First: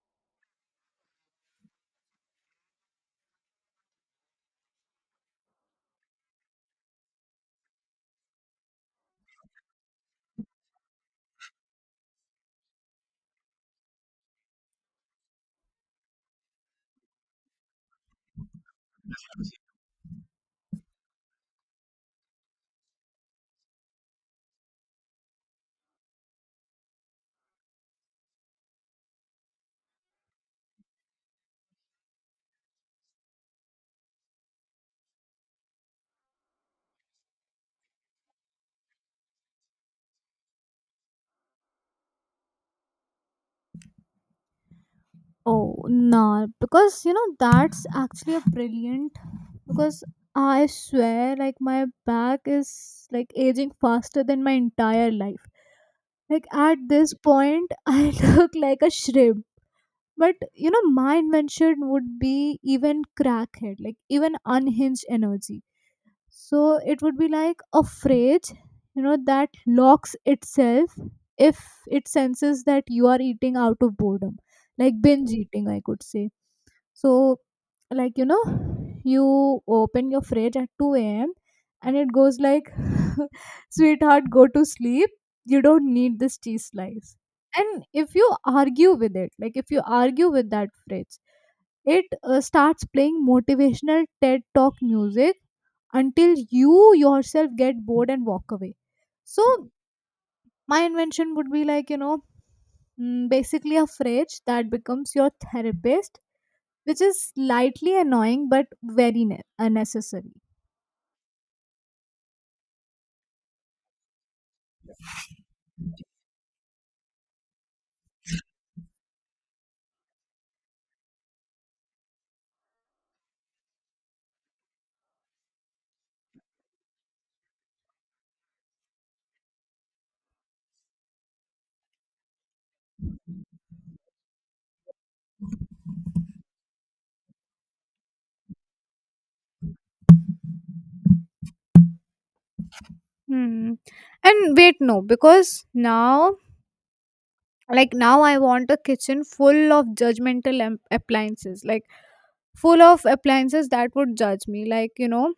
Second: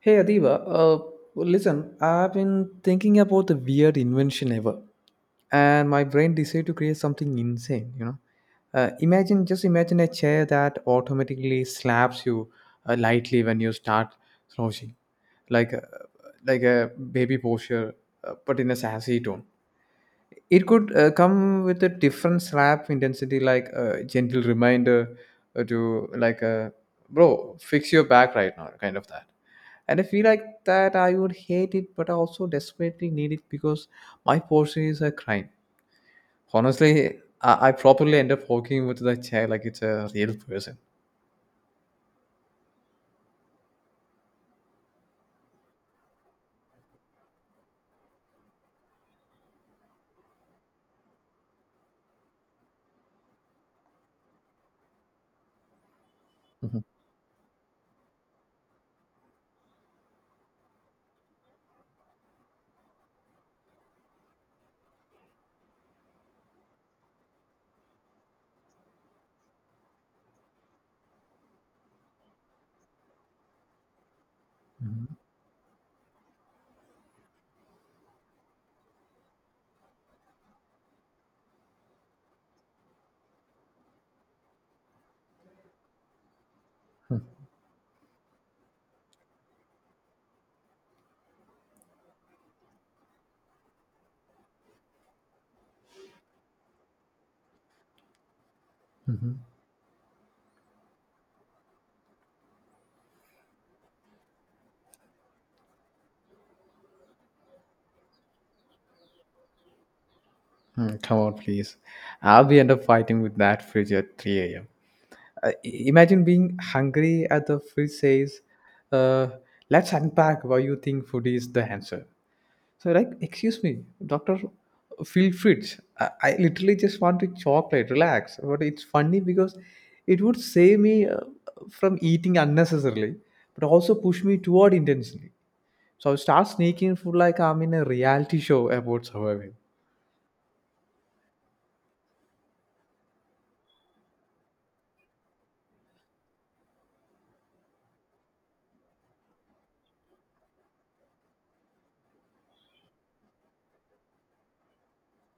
Hey Adiba, listen, I've been thinking about the weird invention ever. And my brain decided to create something insane. Imagine, just imagine a chair that automatically slaps you lightly when you start slouching, like a, like a baby posture, but in a sassy tone. It could come with a different slap intensity, like a gentle reminder to, like, a bro, fix your back right now, kind of that. And I feel like that I would hate it, but I also desperately need it because my posture is a crime. Honestly, I probably end up walking with the chair like it's a real person. Oh, no, because you know that's actually a brilliant because I swear like my back is like aging faster than my entire life. Like at Mhm, this point I look like a shrimp. But you know my invention would be even crackhead, like even unhinged energy so it would be like a fridge, you know, that locks itself if it senses that you are eating out of boredom, like mhm, binge eating, I could say. So, like, you know, you open your fridge at 2 a.m. and it goes like, sweetheart, go to sleep. You don't need this cheese slice. And if you argue with it, like, if you argue with that fridge, it starts playing motivational TED Talk music until you yourself get bored and walk away. mhm. So my invention would be like, you know, basically a fridge that becomes your therapist, which is slightly annoying but very unnecessary. Mm, come on, please. I'll be end up fighting with that fridge at 3 a.m. Imagine being hungry at the fridge says, uh, let's unpack why you think food is the answer. So like, excuse me, doctor, feel fridge. I literally just want to chocolate, relax. But it's funny because it would save me from eating unnecessarily, but also push me toward intentionally. So I start sneaking food like I'm in a reality show about surviving. Hmm. And wait, no, because now, like now, I want a kitchen full of judgmental appliances, like full of appliances that would judge me. Like, you know,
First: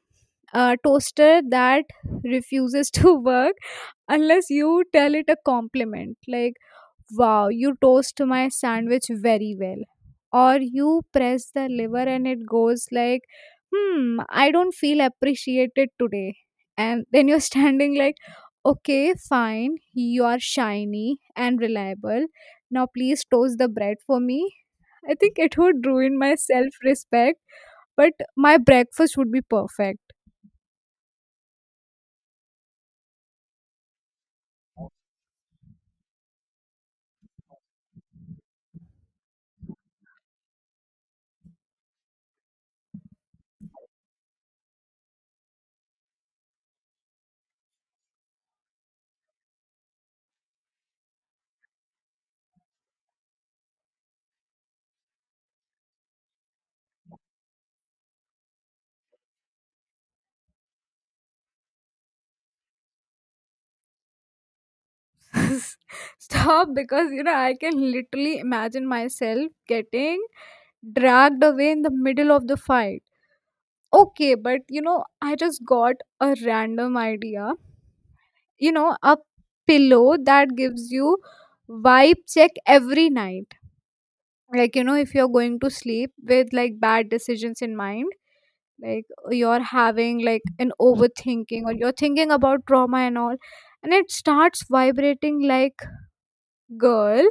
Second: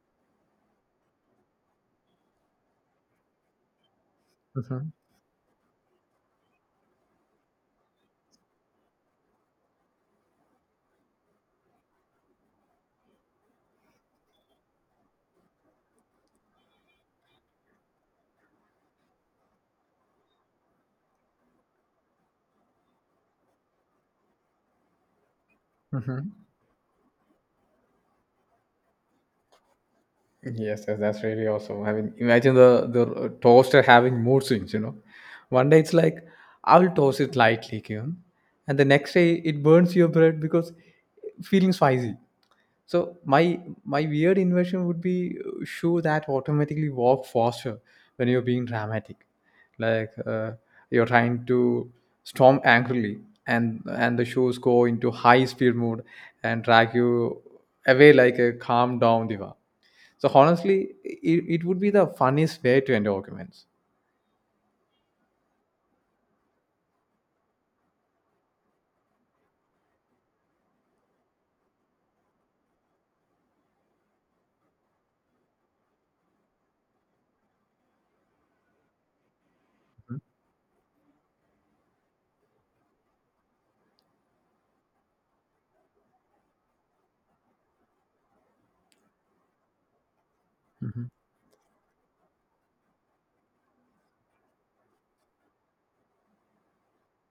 a toaster that refuses to work unless you Mhm, tell it a compliment like, wow, you toast my sandwich very well, or you press the lever and it goes like, hmm, I don't feel appreciated today. And then you're standing like, okay, fine, you are shiny and reliable, now please toast the bread for me. I think it would ruin my mhm. self respect, but my breakfast would be perfect. Yes, yes, that's really awesome. I mean, imagine the toaster having mood swings. You know, one day it's like I'll toast it lightly, you, and the next day it burns your bread because feeling spicy. So my weird invention would be shoe that automatically walk faster when you're being dramatic, like you're trying to storm angrily, and the shoes go into high speed mode and drag you away like a calm down diva. So honestly, it would be the funniest way to end arguments. Stop, because you know I can literally imagine myself getting dragged away in the middle of the fight. Okay, but you know, I just got a random idea. You know, a pillow Mhm, that gives you vibe check every night. Like, you know, if you're going to sleep with like bad decisions in mind, like you're having like an mhm, overthinking or you're thinking about trauma and all, and it starts vibrating like, girl,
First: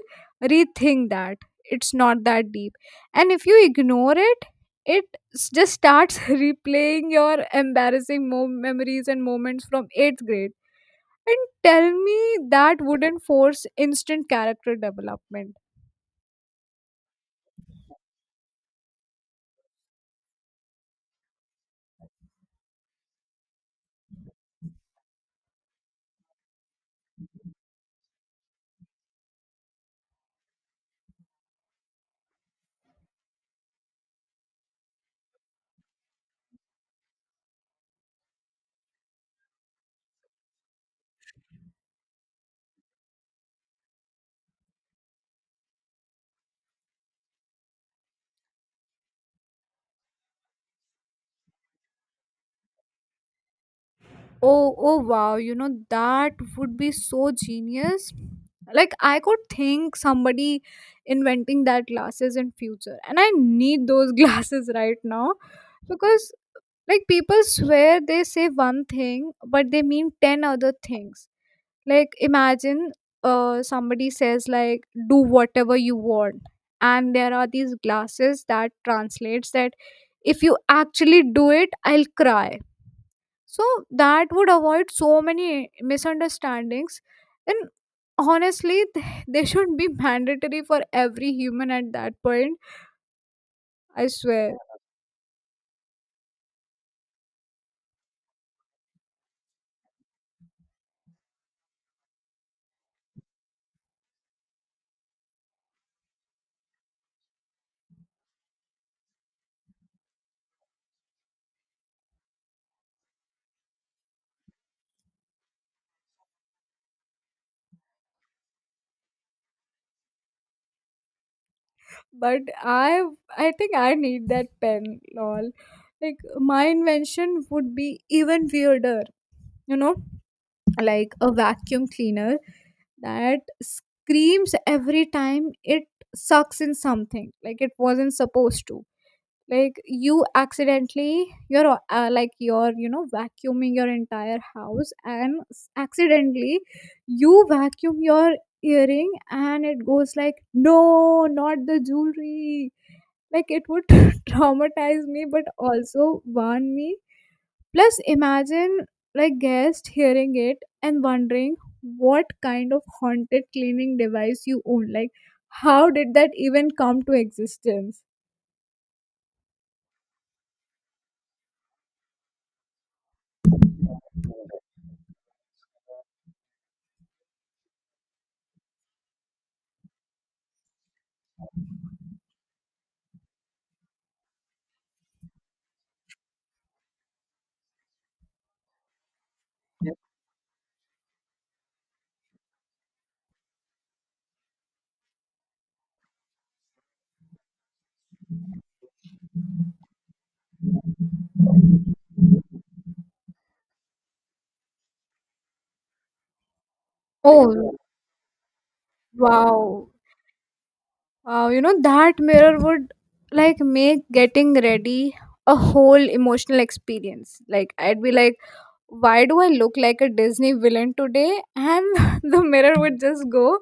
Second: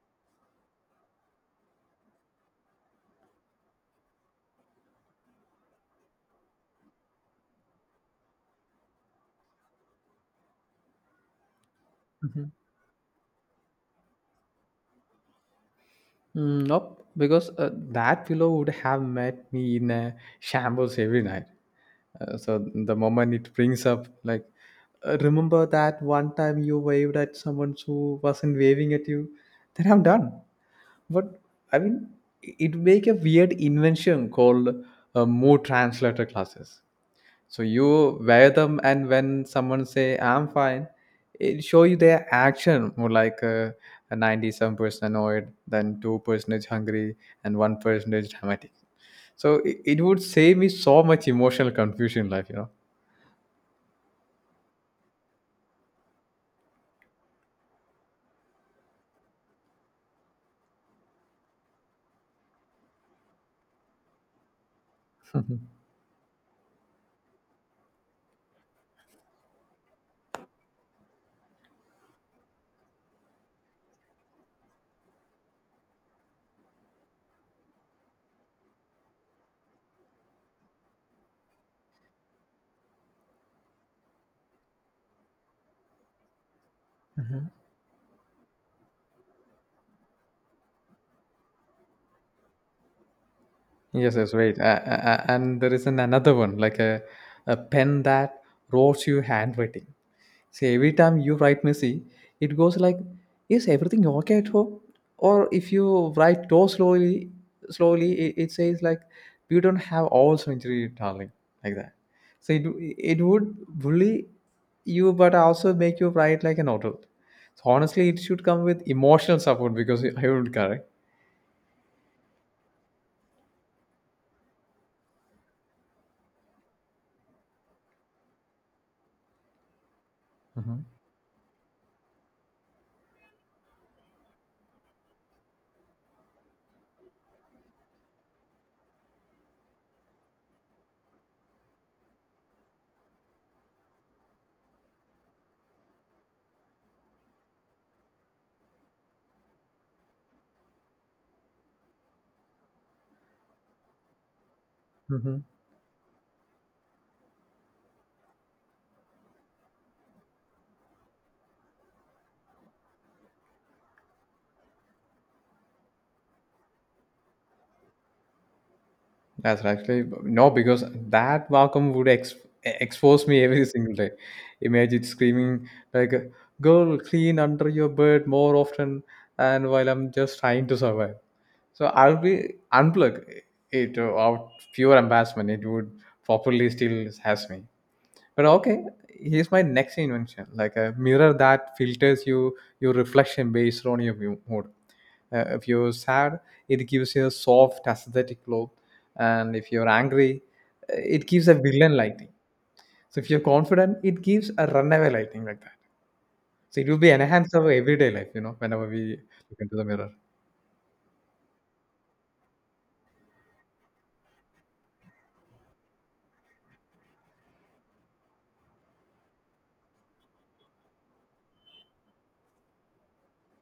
rethink that, it's not that deep. And if you ignore it, it just starts replaying your embarrassing memories and moments from 8th grade, and tell me mhm. that wouldn't force instant character development. Mm, nope, because that pillow would have met me in a shambles every night. So the moment it brings up, like, remember that one time you waved at someone who wasn't waving at you," then I'm done. But I mean, it make a weird invention called mood translator classes. So you wear them, and when someone say "I'm fine," it show you their action more like a 90 some percent annoyed, then 2% is hungry, and one person is dramatic. So it would save me so much emotional confusion in life, you know. Oh, wow, you know that would be so genius. Like, I could think somebody inventing that glasses in future, and I need those glasses right now, because like people swear they say one thing but they mean 10 other things. Like imagine somebody says like, do whatever you want, and there are these glasses that translates that, if you actually do it I'll cry. So that would avoid so many misunderstandings. Mhm. And honestly, they should be mandatory for every human at that point, I Yes, yes, swear. right. And there is an another one like a pen that wrote you handwriting. So every time you write messy, it goes like, "Is everything okay at home?" Or if you write too slowly, slowly, it says like, "You don't have all surgery, darling," like that. So it would bully you, but also make you write like an adult. So honestly, it should come with emotional support because I would correct. But I think I need that pen, lol. Like my invention would be even weirder, you know, like a vacuum cleaner that screams every time it sucks in something like it wasn't supposed to. Like you accidentally, you're like, you're, you know, vacuuming your entire house and accidentally you vacuum your earring and it goes like, no, not the jewelry. Like it would traumatize me Mm-hmm. but also warn me. Plus imagine like guest hearing it and wondering what kind of haunted cleaning device you own, like how did that even come to existence. That's right. Actually no, because that vacuum would expose me every single day. Imagine it screaming like, "Girl, clean under your bed more often," and while I'm just trying to survive, so I'll be unplug it out of pure embarrassment. It would properly still has me. But okay, here's my next invention, like a mirror that filters you your reflection based on your mood. If you're sad, it gives you a soft aesthetic glow, and if you're angry, it gives a villain lighting. So if you're confident, it gives a runaway lighting like that. So it will be enhanced our Oh, everyday life, you know, whenever we look into the wow. mirror. Wow, you know, that mirror would like make getting ready a whole emotional experience. Like, I'd be like, why do I look like a Disney villain today? And the mirror would just go,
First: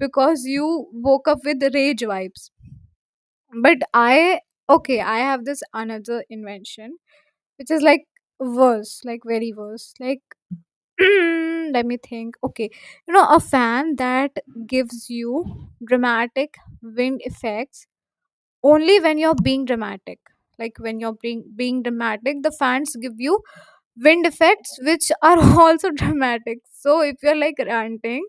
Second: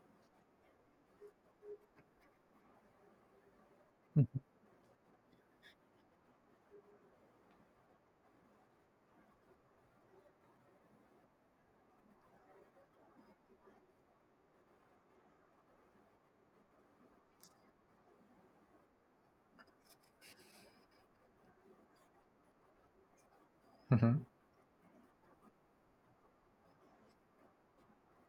because you woke up with rage vibes. But I, okay, I have this another invention, which is like worse, like very worse. Like, let me think. Okay, you know, a fan that gives you dramatic wind effects only when you're being dramatic. Like when you're being dramatic, the fans give you wind effects which are also dramatic. So if you're like ranting,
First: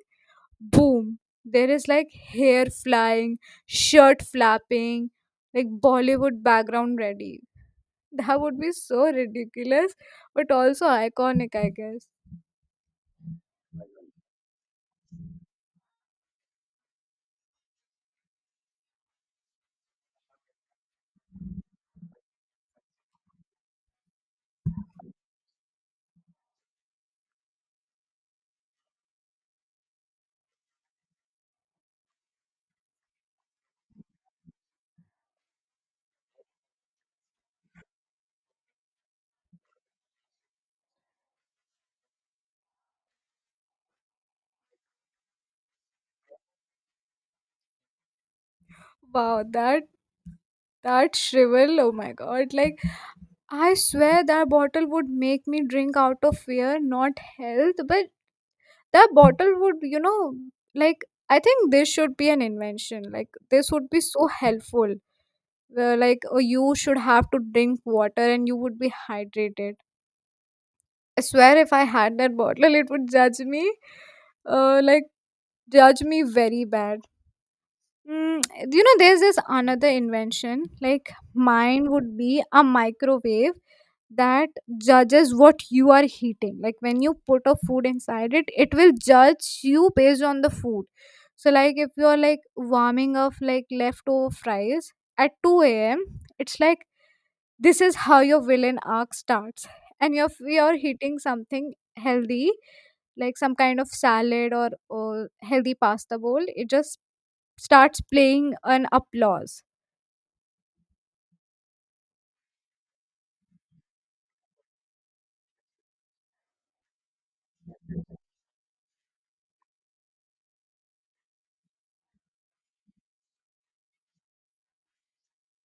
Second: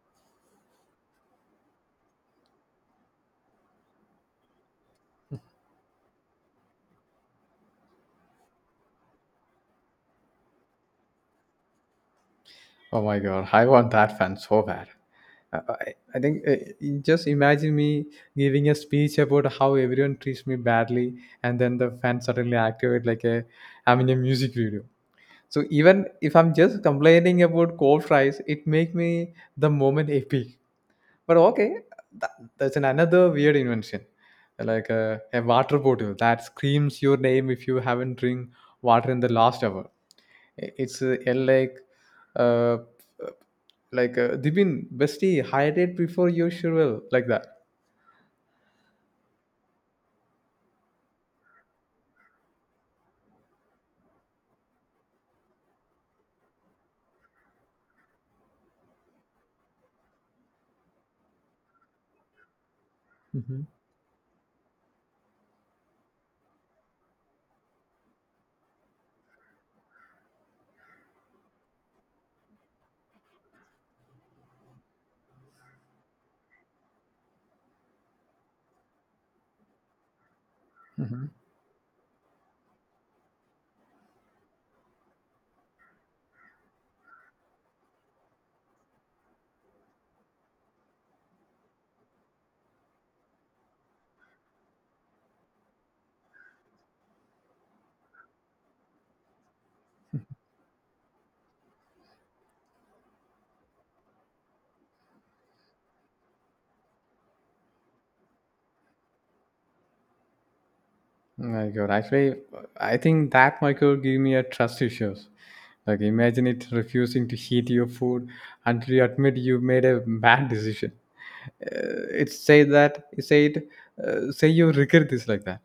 boom, there is like hair flying, shirt flapping, like Bollywood background ready. That would be so ridiculous but also iconic, I guess. Oh my god, I want that fan so bad. I think just imagine me giving a speech about how everyone treats me badly, and then the fan suddenly activate like a I'm in a music video. So even if I'm just complaining about cold fries, it make me the moment epic. But okay, that, that's an another weird invention, like a water bottle that screams your name if you haven't drink water in the last hour. It's uh, uh, like Dibin bestie hydrate before you sure like that. Wow, that shrivel, oh my god, like, I swear that bottle would make me drink out of fear, not health. But that bottle would, you know, like, I think this should be an invention, like Hmm, this would be so helpful, where, like, you should have to drink water and you would be hydrated. I swear if I had that bottle it would judge me, like judge me very bad. mm, you know there's this another invention like hmm. mine would be a microwave that judges what you are heating. Like when you put a food inside it, it will judge you based on the food. So like if you're like warming up like leftover fries at 2 a.m., it's like, this is how your villain arc starts. And if you're heating something healthy, like some kind of salad or healthy pasta bowl, it just starts playing an applause. My God, actually, I think that microbe gave me a trust issues. Like, imagine it refusing to heat your food until you admit you made a bad decision. It say that it said, say you regret this like that.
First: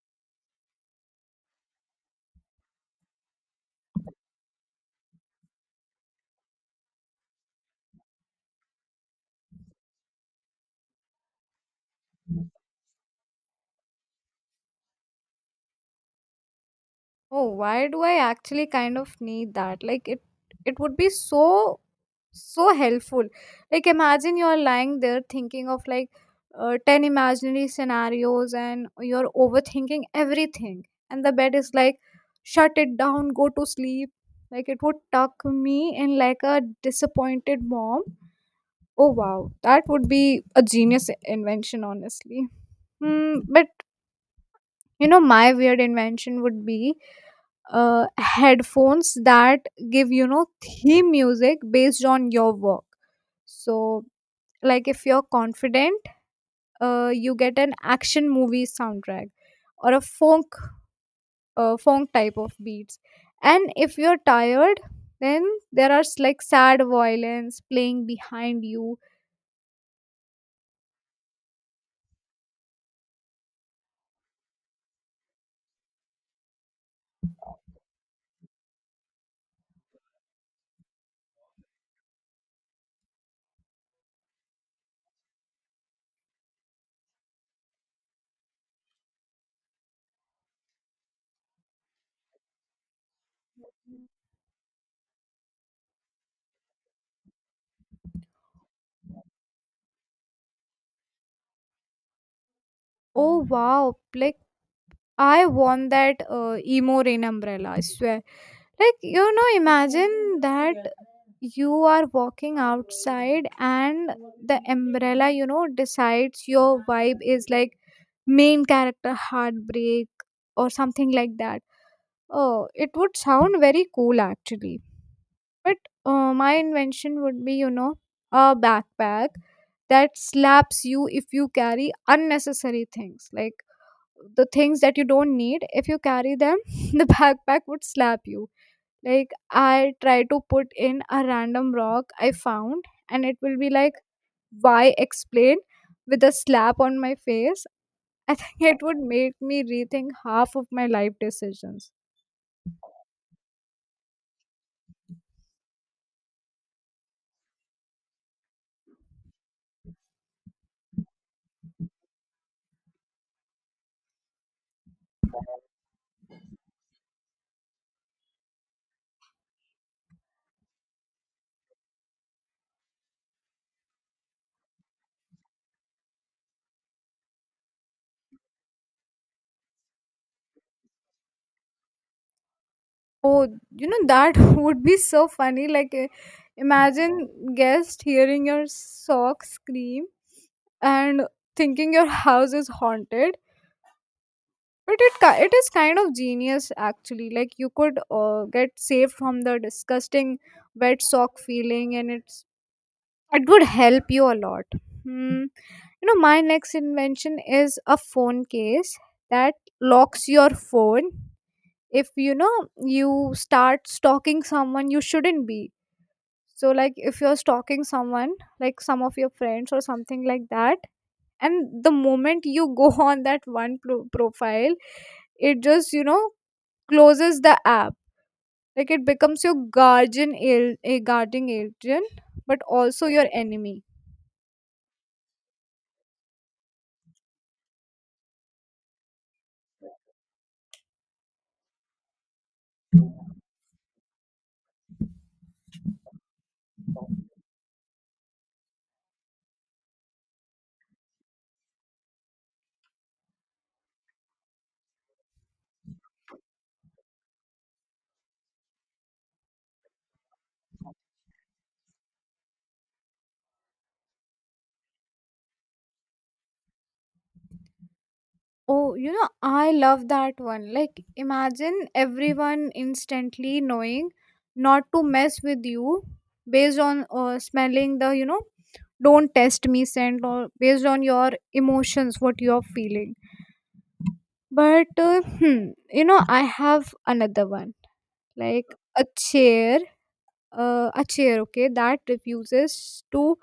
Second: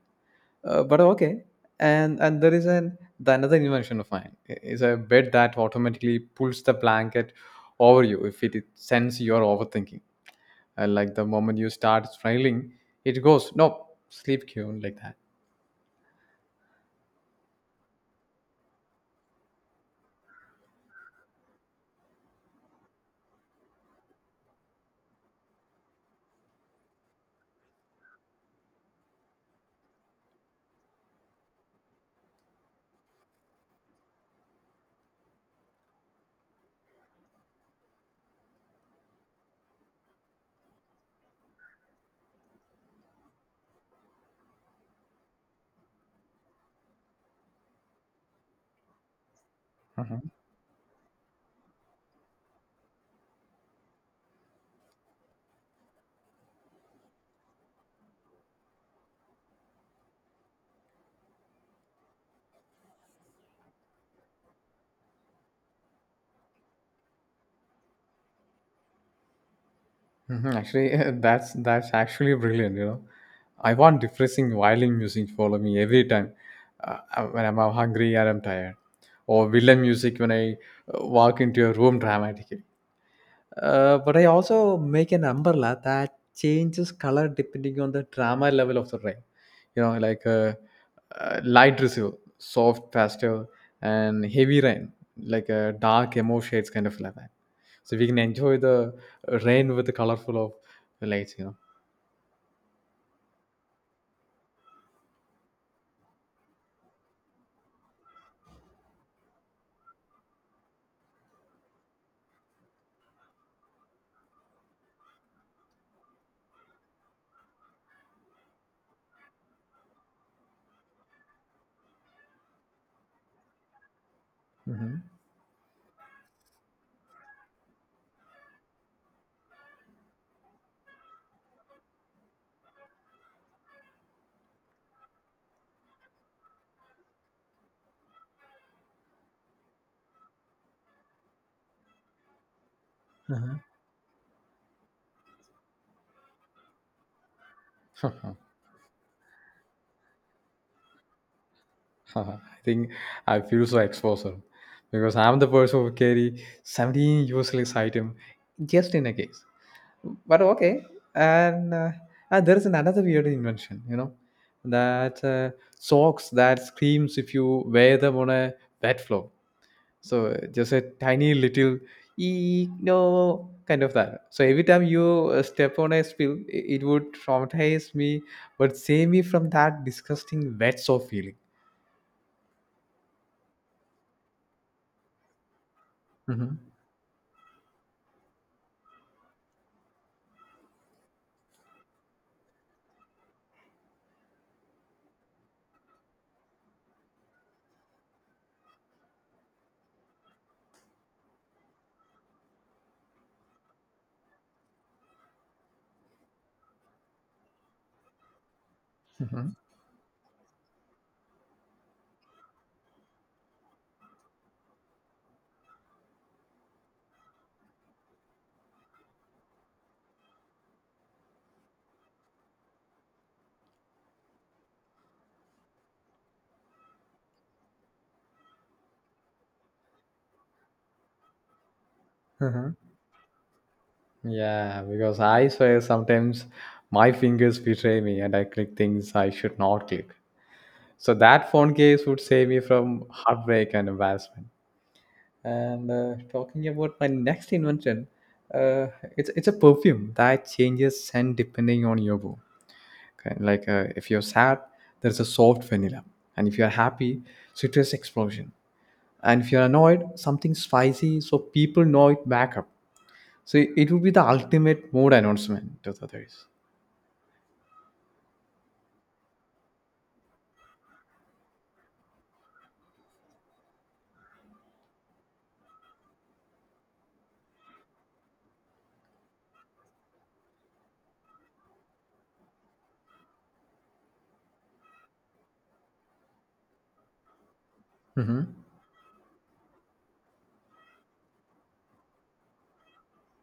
But okay, and there is an the another invention of mine is a bed that automatically pulls the blanket over you if it sends you're overthinking. Like the moment you start smiling, it goes no sleep cue like that. Oh, why do I actually kind of need that? Like it would be so so helpful. Like imagine you're lying there thinking of like 10 imaginary scenarios and you're overthinking everything, and the bed is like, shut it down, go to sleep. Like it would tuck me in like a disappointed mom. Oh wow, that would be a genius invention honestly. Hmm, but you know my weird invention would be headphones that give you Mhm. know theme music based on your work. So like if you're confident, you get an action movie soundtrack or a funk, funk type of beats. And if you're tired, then there are like sad violins playing behind you. Mhm, actually, that's actually brilliant. You know, I want depressing violin music to follow me every time when I'm hungry or I'm tired, or villain music when I walk into a room dramatic. But I also make an umbrella that changes color depending on the drama level of the rain. You know, like light drizzle, soft pastel, and heavy rain, like dark emo shades kind of like that. So we can enjoy the rain with the colorful of the lights, you know. Oh wow, like I want that emo rain umbrella, I swear. Like, you know, imagine that you are walking outside and the umbrella, you know, decides your vibe is like main character heartbreak or something like that. Oh, it would sound very cool actually. Mhm. But my invention would be, you know, a backpack that slaps you if you carry unnecessary things, like the things that you don't need, if you carry them, the backpack would slap you. Like I try to put in a random rock I found and it will be like, why, explain, with a slap on my face. I Uh-huh. think it would make me rethink half of my life decisions. I think I feel so exposed because I'm the person who carry 17 useless item just in a case. But okay, and there is another weird invention, you know, that socks that screams if you wear them on a wet floor. So just a tiny little eek no kind of that. So every time you step on a spill, it would traumatize me, but save me from that disgusting wet sock feeling. Oh, you know that would be so funny. Like, Hmm, imagine guest hearing your sock scream and thinking your house is haunted, but it it is kind of genius actually. Like you could get saved from the disgusting wet sock feeling, and it's, it would help you a lot. Hmm. You know my next invention is a phone case hmm, that locks your phone if, you know, you start stalking someone you shouldn't be. So like if you're stalking someone, like some of your friends or something like that, and the moment you go on that one profile, it just, you know, closes the app. Like it becomes your guardian a guarding agent, but hmm. also your enemy. Yeah, because I swear sometimes my fingers betray me and I click things I should not click. So that phone case would save me from heartbreak and embarrassment. And talking about my next invention, uh, it's a perfume that changes scent depending on your mood. Okay? Like if you're sad, there's a soft vanilla, and if you're happy, citrus explosion. And if you're annoyed, something spicy, so people know it back up. So it would be the ultimate mood announcement to the others. Oh, you know, I love that one. Like, imagine everyone instantly knowing not to mess with you based on smelling the, you know, don't test me scent, or based on your emotions, what you're feeling. But, hmm, you know, I have another one Hmm. like a chair, a chair, okay, that refuses to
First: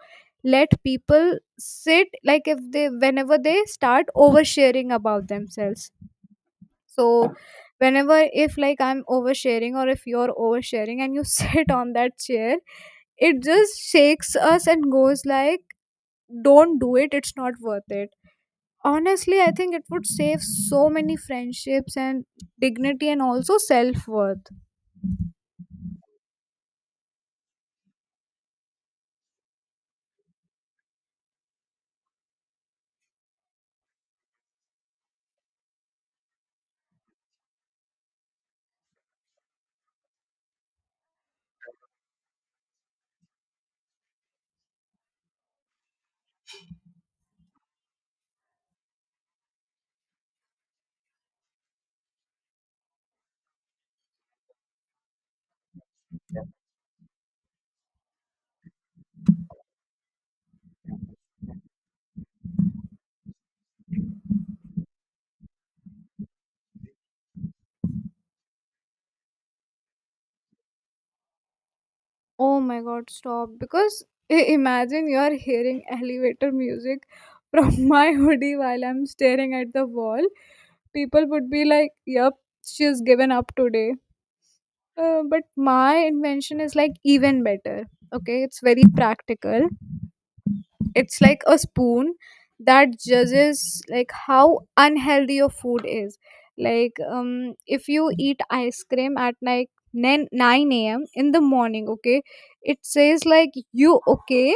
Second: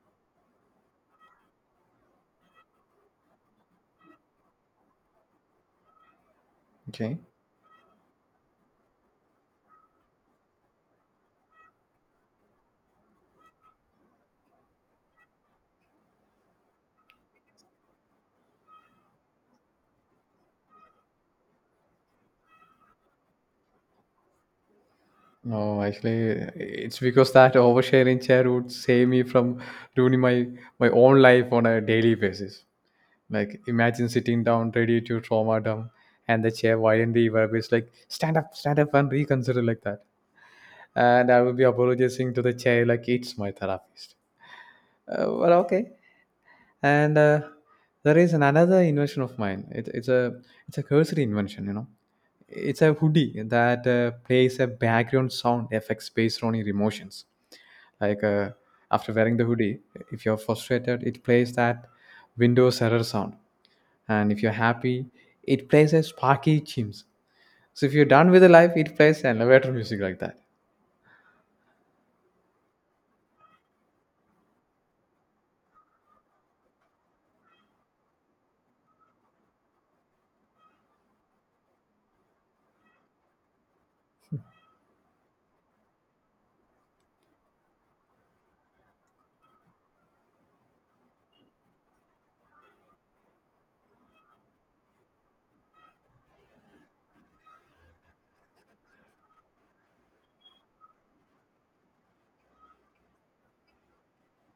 let people sit like if they, whenever they start oversharing about themselves. Okay. So whenever, if like I'm oversharing or if you're oversharing and you sit on that chair, it just shakes us and goes like, don't do it, it's not worth it. Honestly I think it would save so many friendships and dignity and also self-worth. No, actually, it's because that oversharing chair would save me from ruining my own life on a daily basis. Like, imagine sitting down ready to trauma dump, and the chair violently vibrates like, stand up, and reconsider," like that. And I will be apologizing to the chair like it's my therapist. Well, okay. And there is another invention of mine. It, it's a cursory invention, you know. It's a hoodie that plays a background sound effects based on your emotions like after wearing the hoodie. If you're frustrated, it plays that windows error sound, and if you're happy, it plays a sparky chimes, so if you're done with the life, it plays elevator music like that. Oh my god, stop. Because imagine you're hearing elevator music from my hoodie while I'm staring at the wall. People would be like, yup, she's given up today. But my invention is like even better. Okay, it's very practical, it's like a spoon that judges like how unhealthy your food is. Like if you eat ice cream at like 9 a.m. in the morning, okay, it says like, you okay?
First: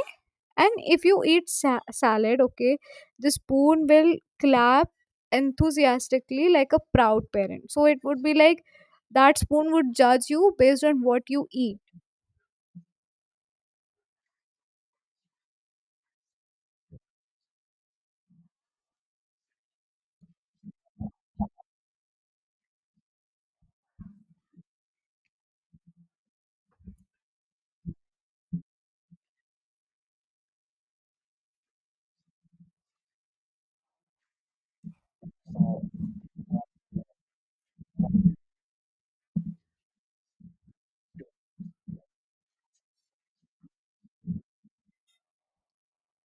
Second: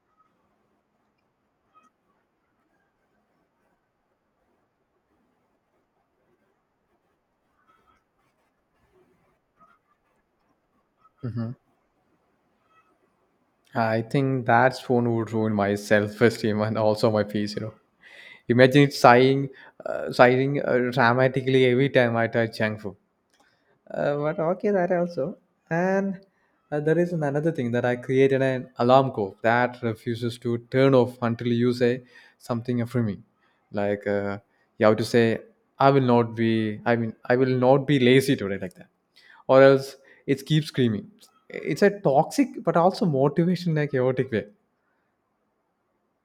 And if you eat salad, okay, the spoon will clap enthusiastically like a proud parent. So it would be like, that spoon would judge you based on what you eat. I think that phone would ruin my self-esteem and also my peace, you know. Imagine it sighing, sighing dramatically every time I touch junk food. But okay, that also. And there is another thing that I created an alarm code that refuses to turn off until you say something affirming. Like you have to say, "I will not be," I mean, "I will not be lazy today," like that, or else it keeps screaming. It's a toxic but also motivation in a chaotic way.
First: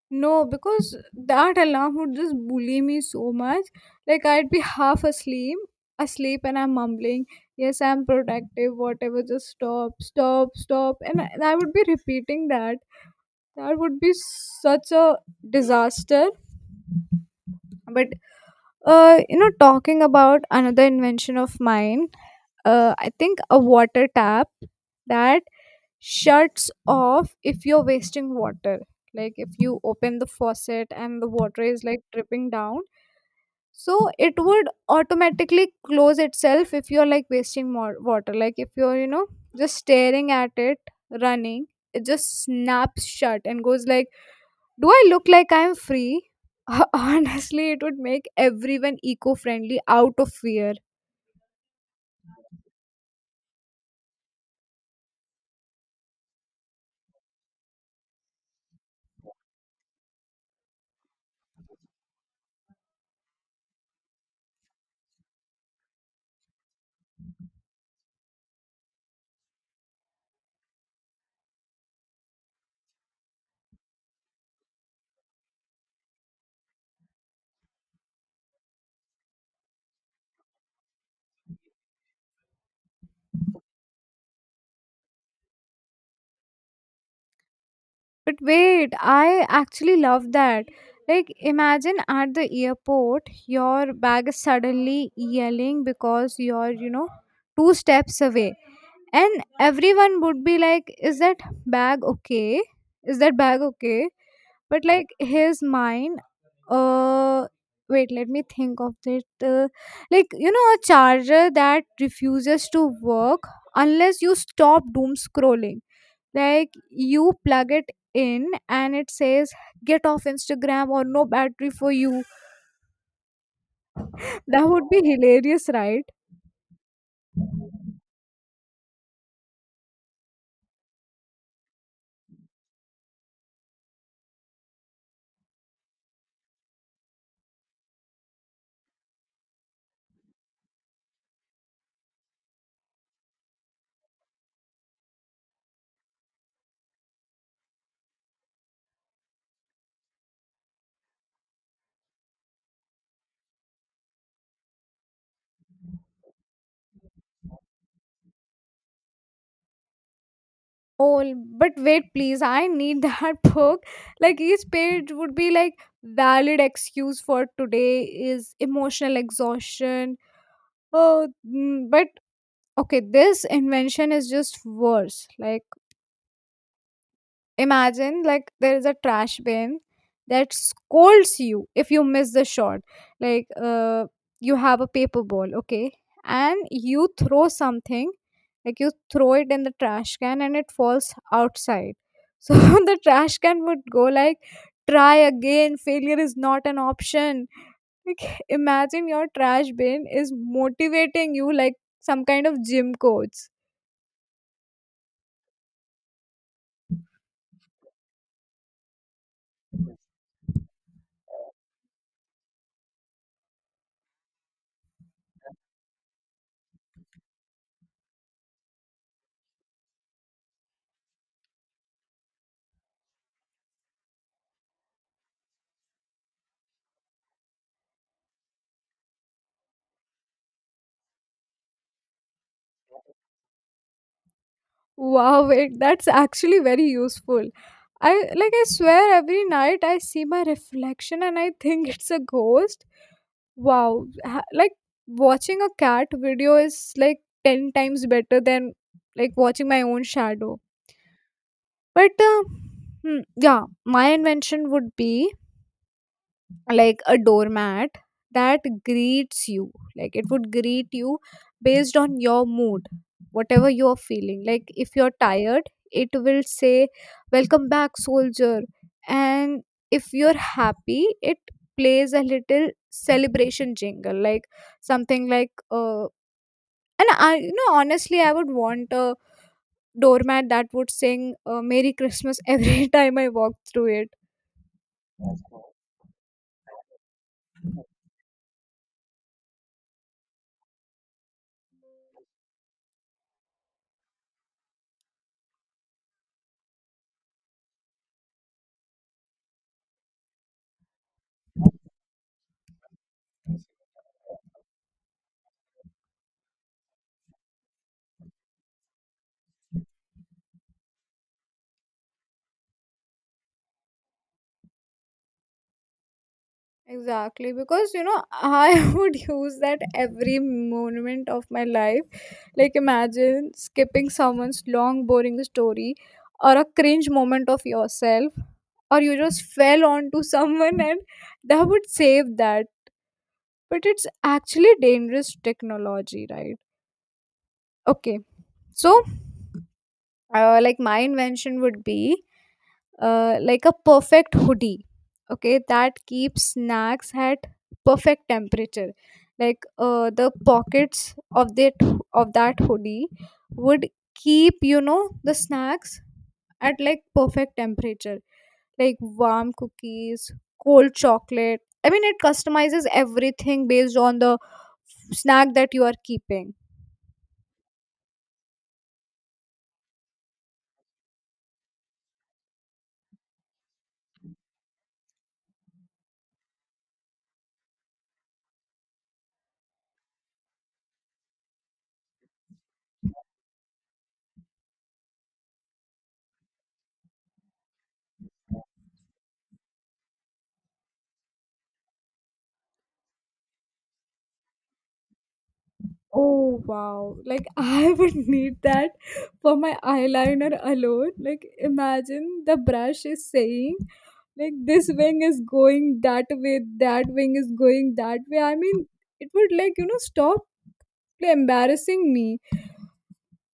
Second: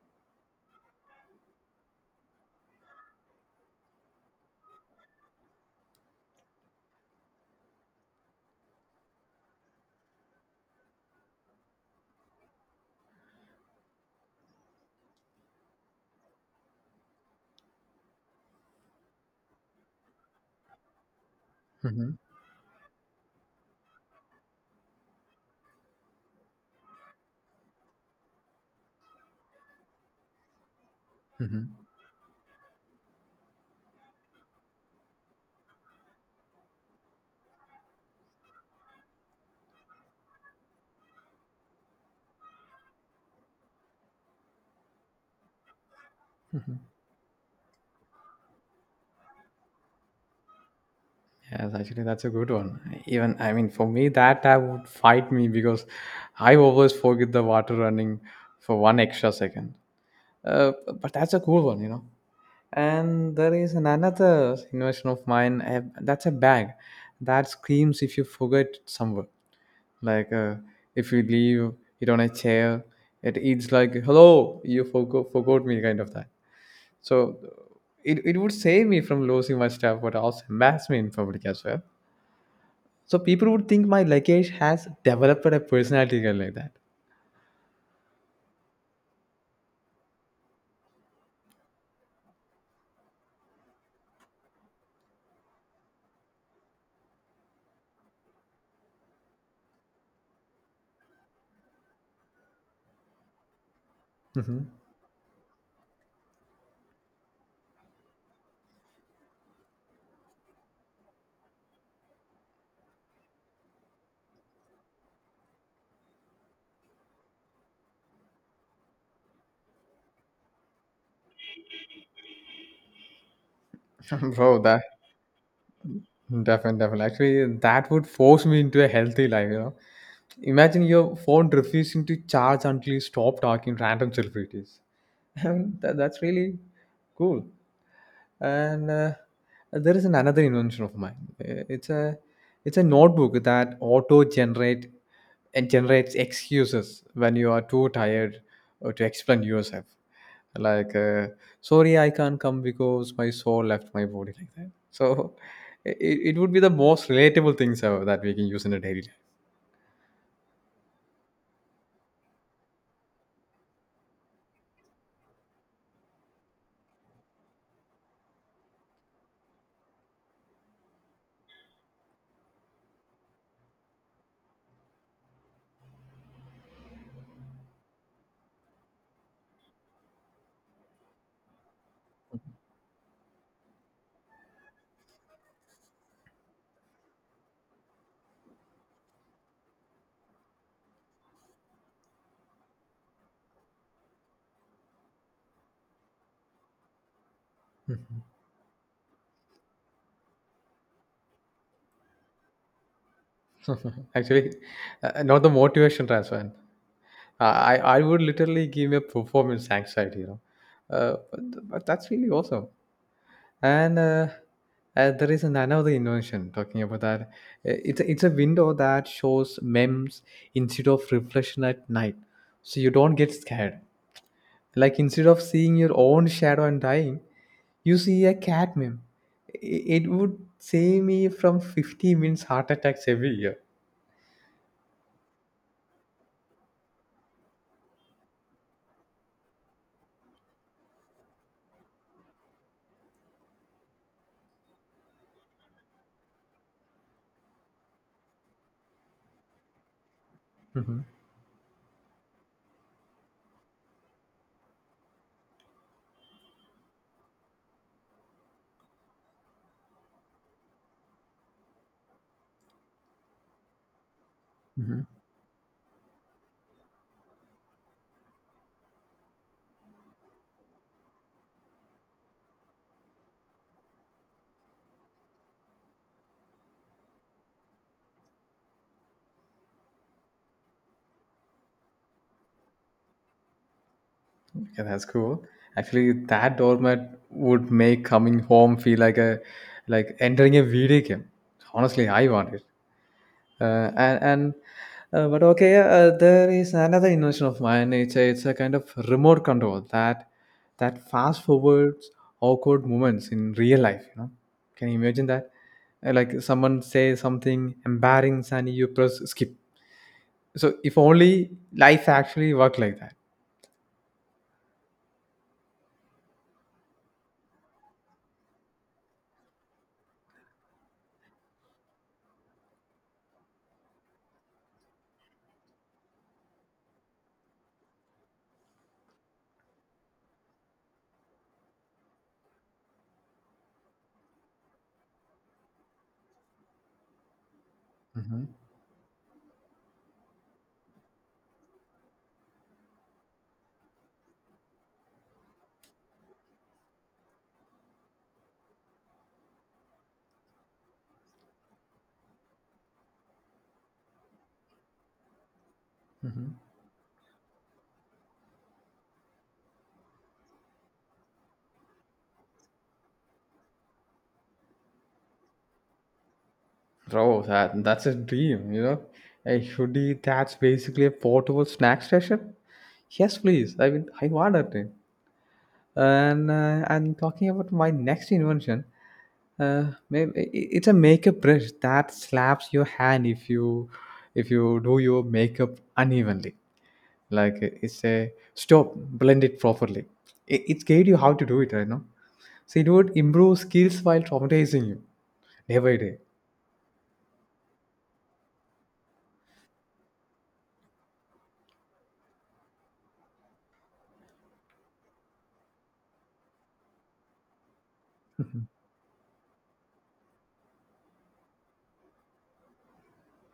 No, because that alarm would just bully me so much. Like I'd be half asleep, and I'm mumbling, "Yes, I'm productive. Whatever, just stop, stop, stop." And I would be repeating that. That would be such a disaster. But talking about another invention of mine. Hmm. I think a water tap that shuts off if you're wasting water, like if you open the faucet and the water is like dripping down, so it would automatically close itself if you're like wasting more water, like if you're, just staring at it running, it just snaps shut and goes like, do I look like I'm free? Honestly, it would make everyone eco friendly out of fear. Yes, actually, that's a good one. Even, I mean, for me, that tab would fight me because I always forget the water running for one extra second. Uh, but that's a cool one, you know. And there is an- another invention of mine. I have- That's a bag that screams if you forget it somewhere. Like if you leave it on a chair, it eats like, "Hello, you forgot me," kind of that. So it would save me from losing my stuff, but also embarrass me in public as well, so people would think my luggage has developed a personality like that. But wait, I actually love that. Like, imagine at the airport, your bag is suddenly yelling because you're, two steps away. And everyone would be like, is that bag okay? Is that bag okay? Mhm. But like his mind, uh wait, let me think of it. uh, like, a charger that refuses to work unless you stop doom scrolling. Like you plug it in and it says, get off Instagram or no battery for you. Bro, That that would be hilarious, right? definitely, definitely. Actually, that would force me into a healthy life, you know. Imagine your phone refusing to charge until you stop talking random celebrities. I mean, that's really cool. And there is an another invention of mine. It's a notebook that auto generate and generates excuses when you are too tired to explain yourself. Like, sorry, I can't come because my soul left my body like that. So, it would be the most relatable things ever that we can use in a daily life. Oh, but wait, please, I need that book. Like each page would be like, valid excuse for today is emotional exhaustion. Oh, but okay, this invention is just worse. Like, imagine like there is a trash bin that scolds you if you miss the shot. Like, you have a paper ball, okay, and you throw something, like you throw it in the trash can and it falls outside. So the trash can would go like, "Try again. Failure is not an option." Like, imagine your trash bin is motivating you like some kind of gym coach. Actually, not the motivation transfer. I I would literally give me a performance anxiety, you know. But that's really awesome. And there is an- another invention talking about that. It's a window that shows memes instead of reflection at night, so you don't get scared. Like instead of seeing your own shadow and dying, you see a cat meme. It would save me from 50 minutes heart attacks every year. Wow, that's actually very useful. I like, I swear every night I see my reflection and I think it's a ghost. Wow, like watching a cat video is like 10 times better than like watching my own shadow. hmm But yeah, my invention would be like a doormat that greets you. Like it would greet you based on your mood, whatever you're feeling. Like if you're tired, it will say, welcome back soldier. And if you're happy, it plays a little celebration jingle, like something like and I, honestly, I would want a doormat that would sing Merry Christmas every time I walk through it. Yeah, that's cool. Actually, that doormat would make coming home feel like a like entering a video game. Honestly, I want it. Uh, and and there is another invention of mine. It's a kind of remote control that fast forwards awkward moments in real life. You know, can you imagine that? Like someone says something embarrassing and you press skip. So if only life actually worked like that. Exactly, because, I would use that every moment of my life. Like, imagine skipping someone's long, boring story, or a cringe moment of yourself, or you just fell onto someone, and that would save that. But it's actually dangerous technology, right? Okay, hmm so, like, my invention would be like a perfect hoodie, okay, that keeps snacks at perfect temperature. Like, the pockets of that hoodie would keep, the snacks hmm at like perfect temperature. Like warm cookies, cold chocolate. I mean, it customizes everything based on the snack that you are keeping. Bro, that's a dream, you know. A hoodie that's basically a portable snack station. Yes, please. I mean, I want that thing. And talking about my next invention, uh, maybe i- it's a makeup brush that slaps your hand if you do your makeup unevenly. It's a stop, blend it properly. It's guide you how to do it, right now. So it would improve skills while traumatizing you day by day. Oh wow. Like I would need that for my eyeliner alone. Like imagine the brush is saying like, this wing is going that way, that wing is going that way. I mean, it would like, stop embarrassing me.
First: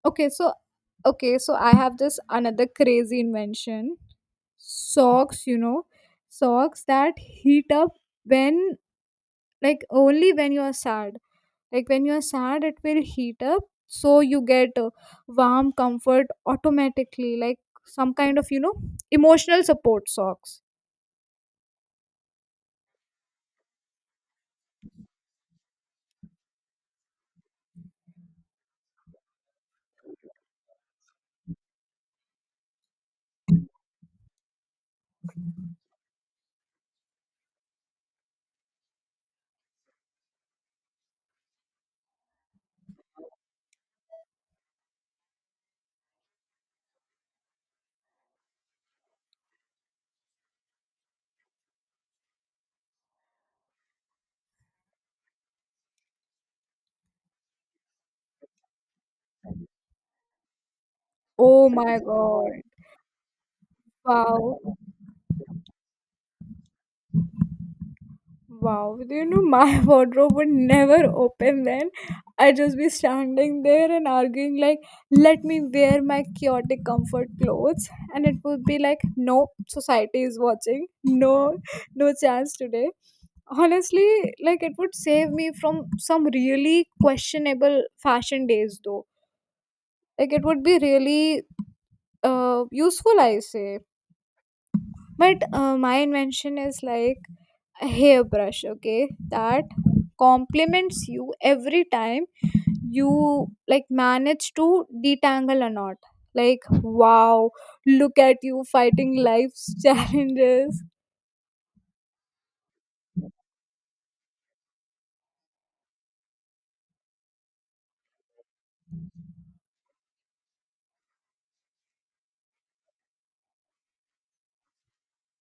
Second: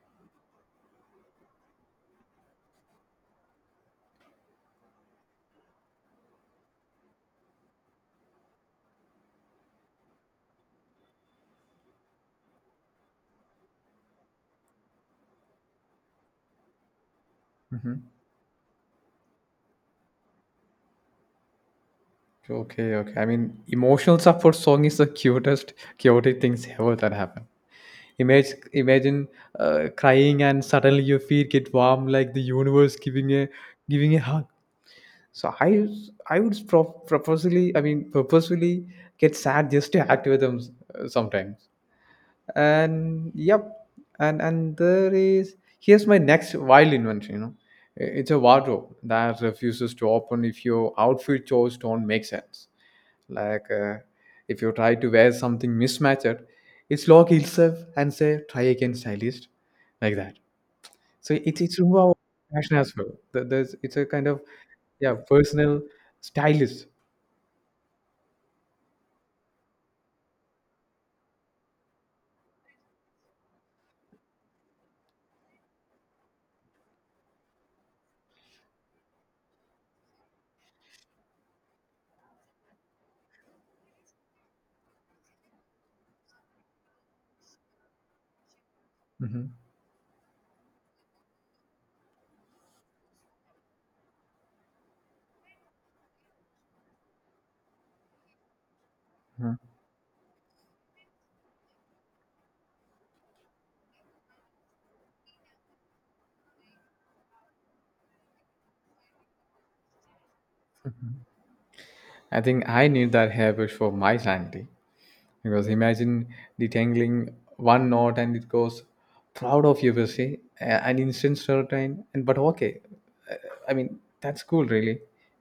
Okay, so okay, so I have this another crazy invention. Socks, socks that heat up when, like only when you are sad. Like when you are sad, it will heat up so you get warm comfort automatically, like Mm-hmm. some kind of, emotional support socks. Okay, okay. I mean, emotional support song is the cutest, chaotic things ever that happen. Imagine, imagine crying and suddenly your feet get warm like the universe giving a hug. So I would purposefully get sad just to activate them sometimes. And yep, and there is here's my next wild invention. You know, it's a wardrobe that refuses to open if your outfit choice don't make sense like uh, if you try to wear something mismatched, it's lock itself and say try again stylist, like that. So it's Oh it's my about god. fashion as well. There- there's it's a kind of, Wow. yeah, personal stylist. Wow, my wardrobe would never open then. I just be standing there and arguing like, let me wear my chaotic comfort clothes. And it would be like, no, society is watching, no, no chance today. Honestly, like it would save me from some really questionable fashion days though. hmm Like it would be really useful, I say. But my invention is like a hairbrush, okay, that compliments you every time you like manage to detangle a knot. Like, wow, look at you fighting life's challenges. I think I need that hairbrush for my sanity. Because imagine detangling one knot and it goes proud of you, per se, a- an instant certain, and but okay, Uh, I mean that's cool, really,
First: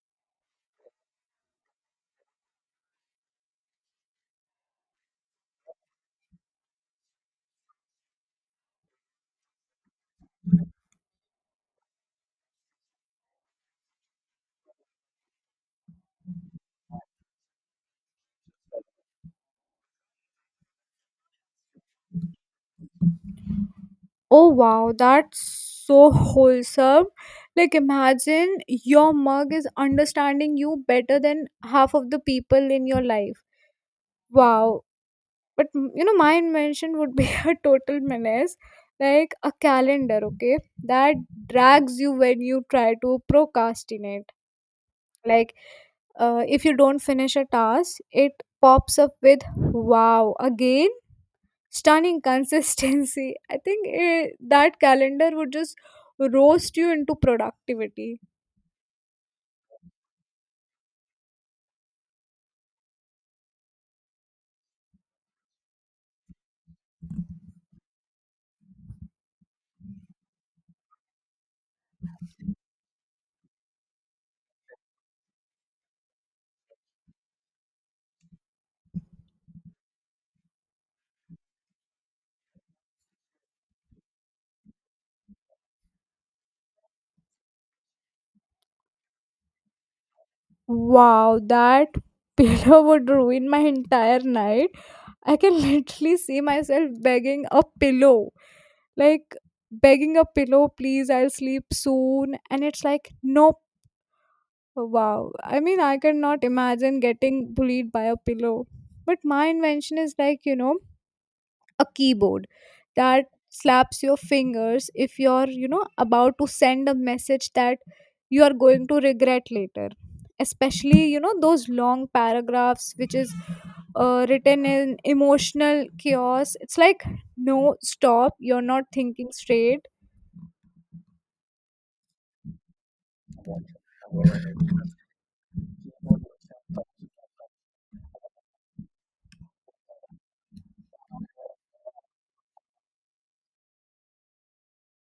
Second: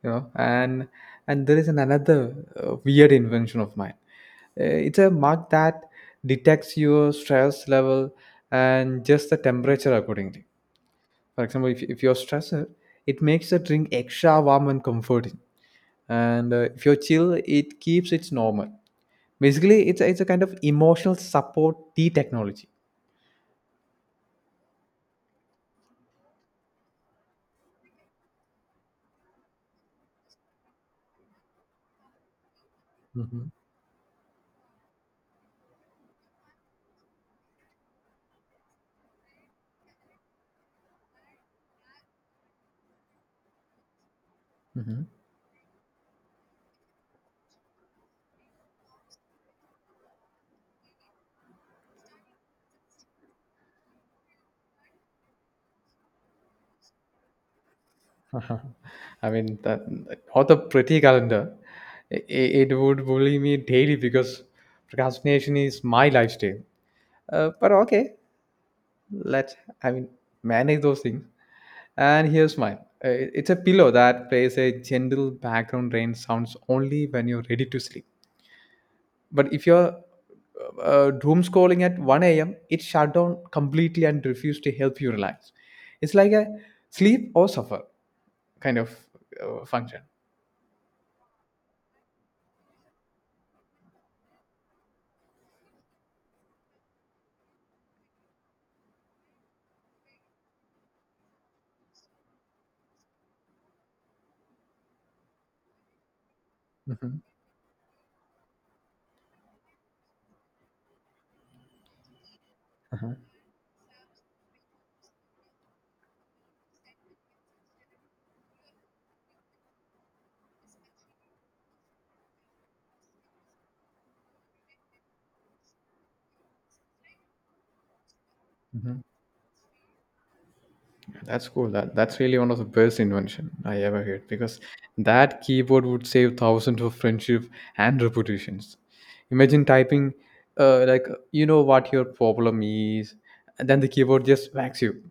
you know. And there is an another weird invention of mine. It's a mug that detects your stress level and just the temperature accordingly. For example, if you're stressed, it makes the drink extra warm and comforting, and if you're chill, it keeps it normal. Basically, it's a kind of emotional support tea technology. Oh wow, that's so wholesome. Like imagine your mug is understanding you better than half of the people in your life. Mhm, Wow. But my invention would be a total menace. Like a calendar, okay? That drags you when you try to procrastinate. Like, if you don't finish a task, it pops up with, wow, again, stunning consistency. I think that calendar would just roast you into productivity. mhm. I mean, that author Pretty Calendar, it would bully me daily because procrastination is my lifestyle. But okay, let's, I mean, Manage those things. And here's mine. Uh, It's a pillow that plays a gentle background rain sounds only when you're ready to sleep. But if you're doom scrolling at 1 a.m., it shut down completely and refused to help you relax. It's like a sleep or suffer kind of function. Wow, that pillow would ruin my entire night. I can literally see myself begging a pillow. Like, begging a pillow, please, I'll sleep soon. And it's like, nope. Wow. I mean, I cannot imagine Mhm. getting bullied by a pillow. But my invention is like, a keyboard Uh-huh. that slaps your fingers if you're, about to send a message that you are going to regret later. Especially, those long paragraphs which is written in emotional chaos. It's like, no, stop, you're not thinking straight. That's cool. That's really one of the best invention I ever heard because that keyboard would save thousands of friendship and reputations. Imagine typing, like, you know what your problem is, and then the keyboard just whacks you.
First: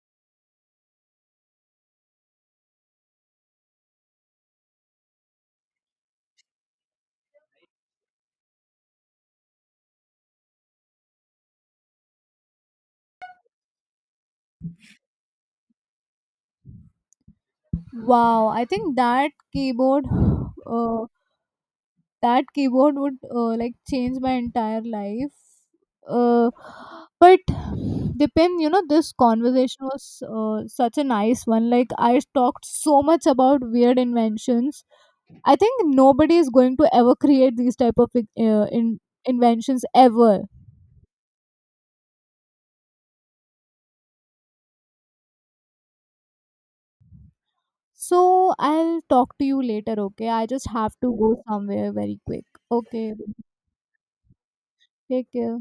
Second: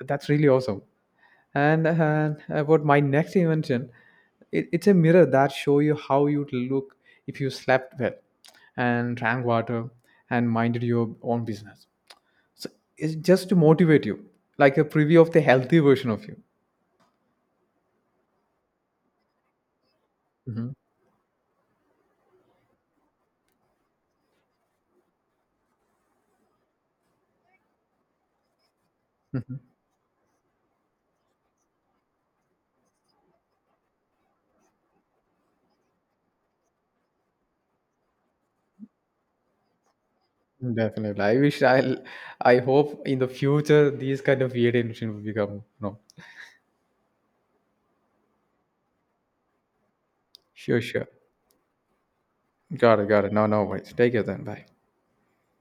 That's really awesome. And about my next invention, it's a mirror that show you how you'd look if you slept well and drank water and minded your own business. So it's just to motivate you, like a preview of the healthy version of you. Wow, I think that keyboard, Mhm. uh, would like change my entire life. uh, but depend, this conversation was such a nice one. Like I talked so much about weird inventions. I think nobody is going to ever create these type of inventions ever. Definitely. I hope in the future these kind of weird invention will become, no, So I'll talk to you later, okay? I just sure, have sure. to go somewhere very quick. Got it, Okay, got it. No, no worries. Take it then. Bye. take care.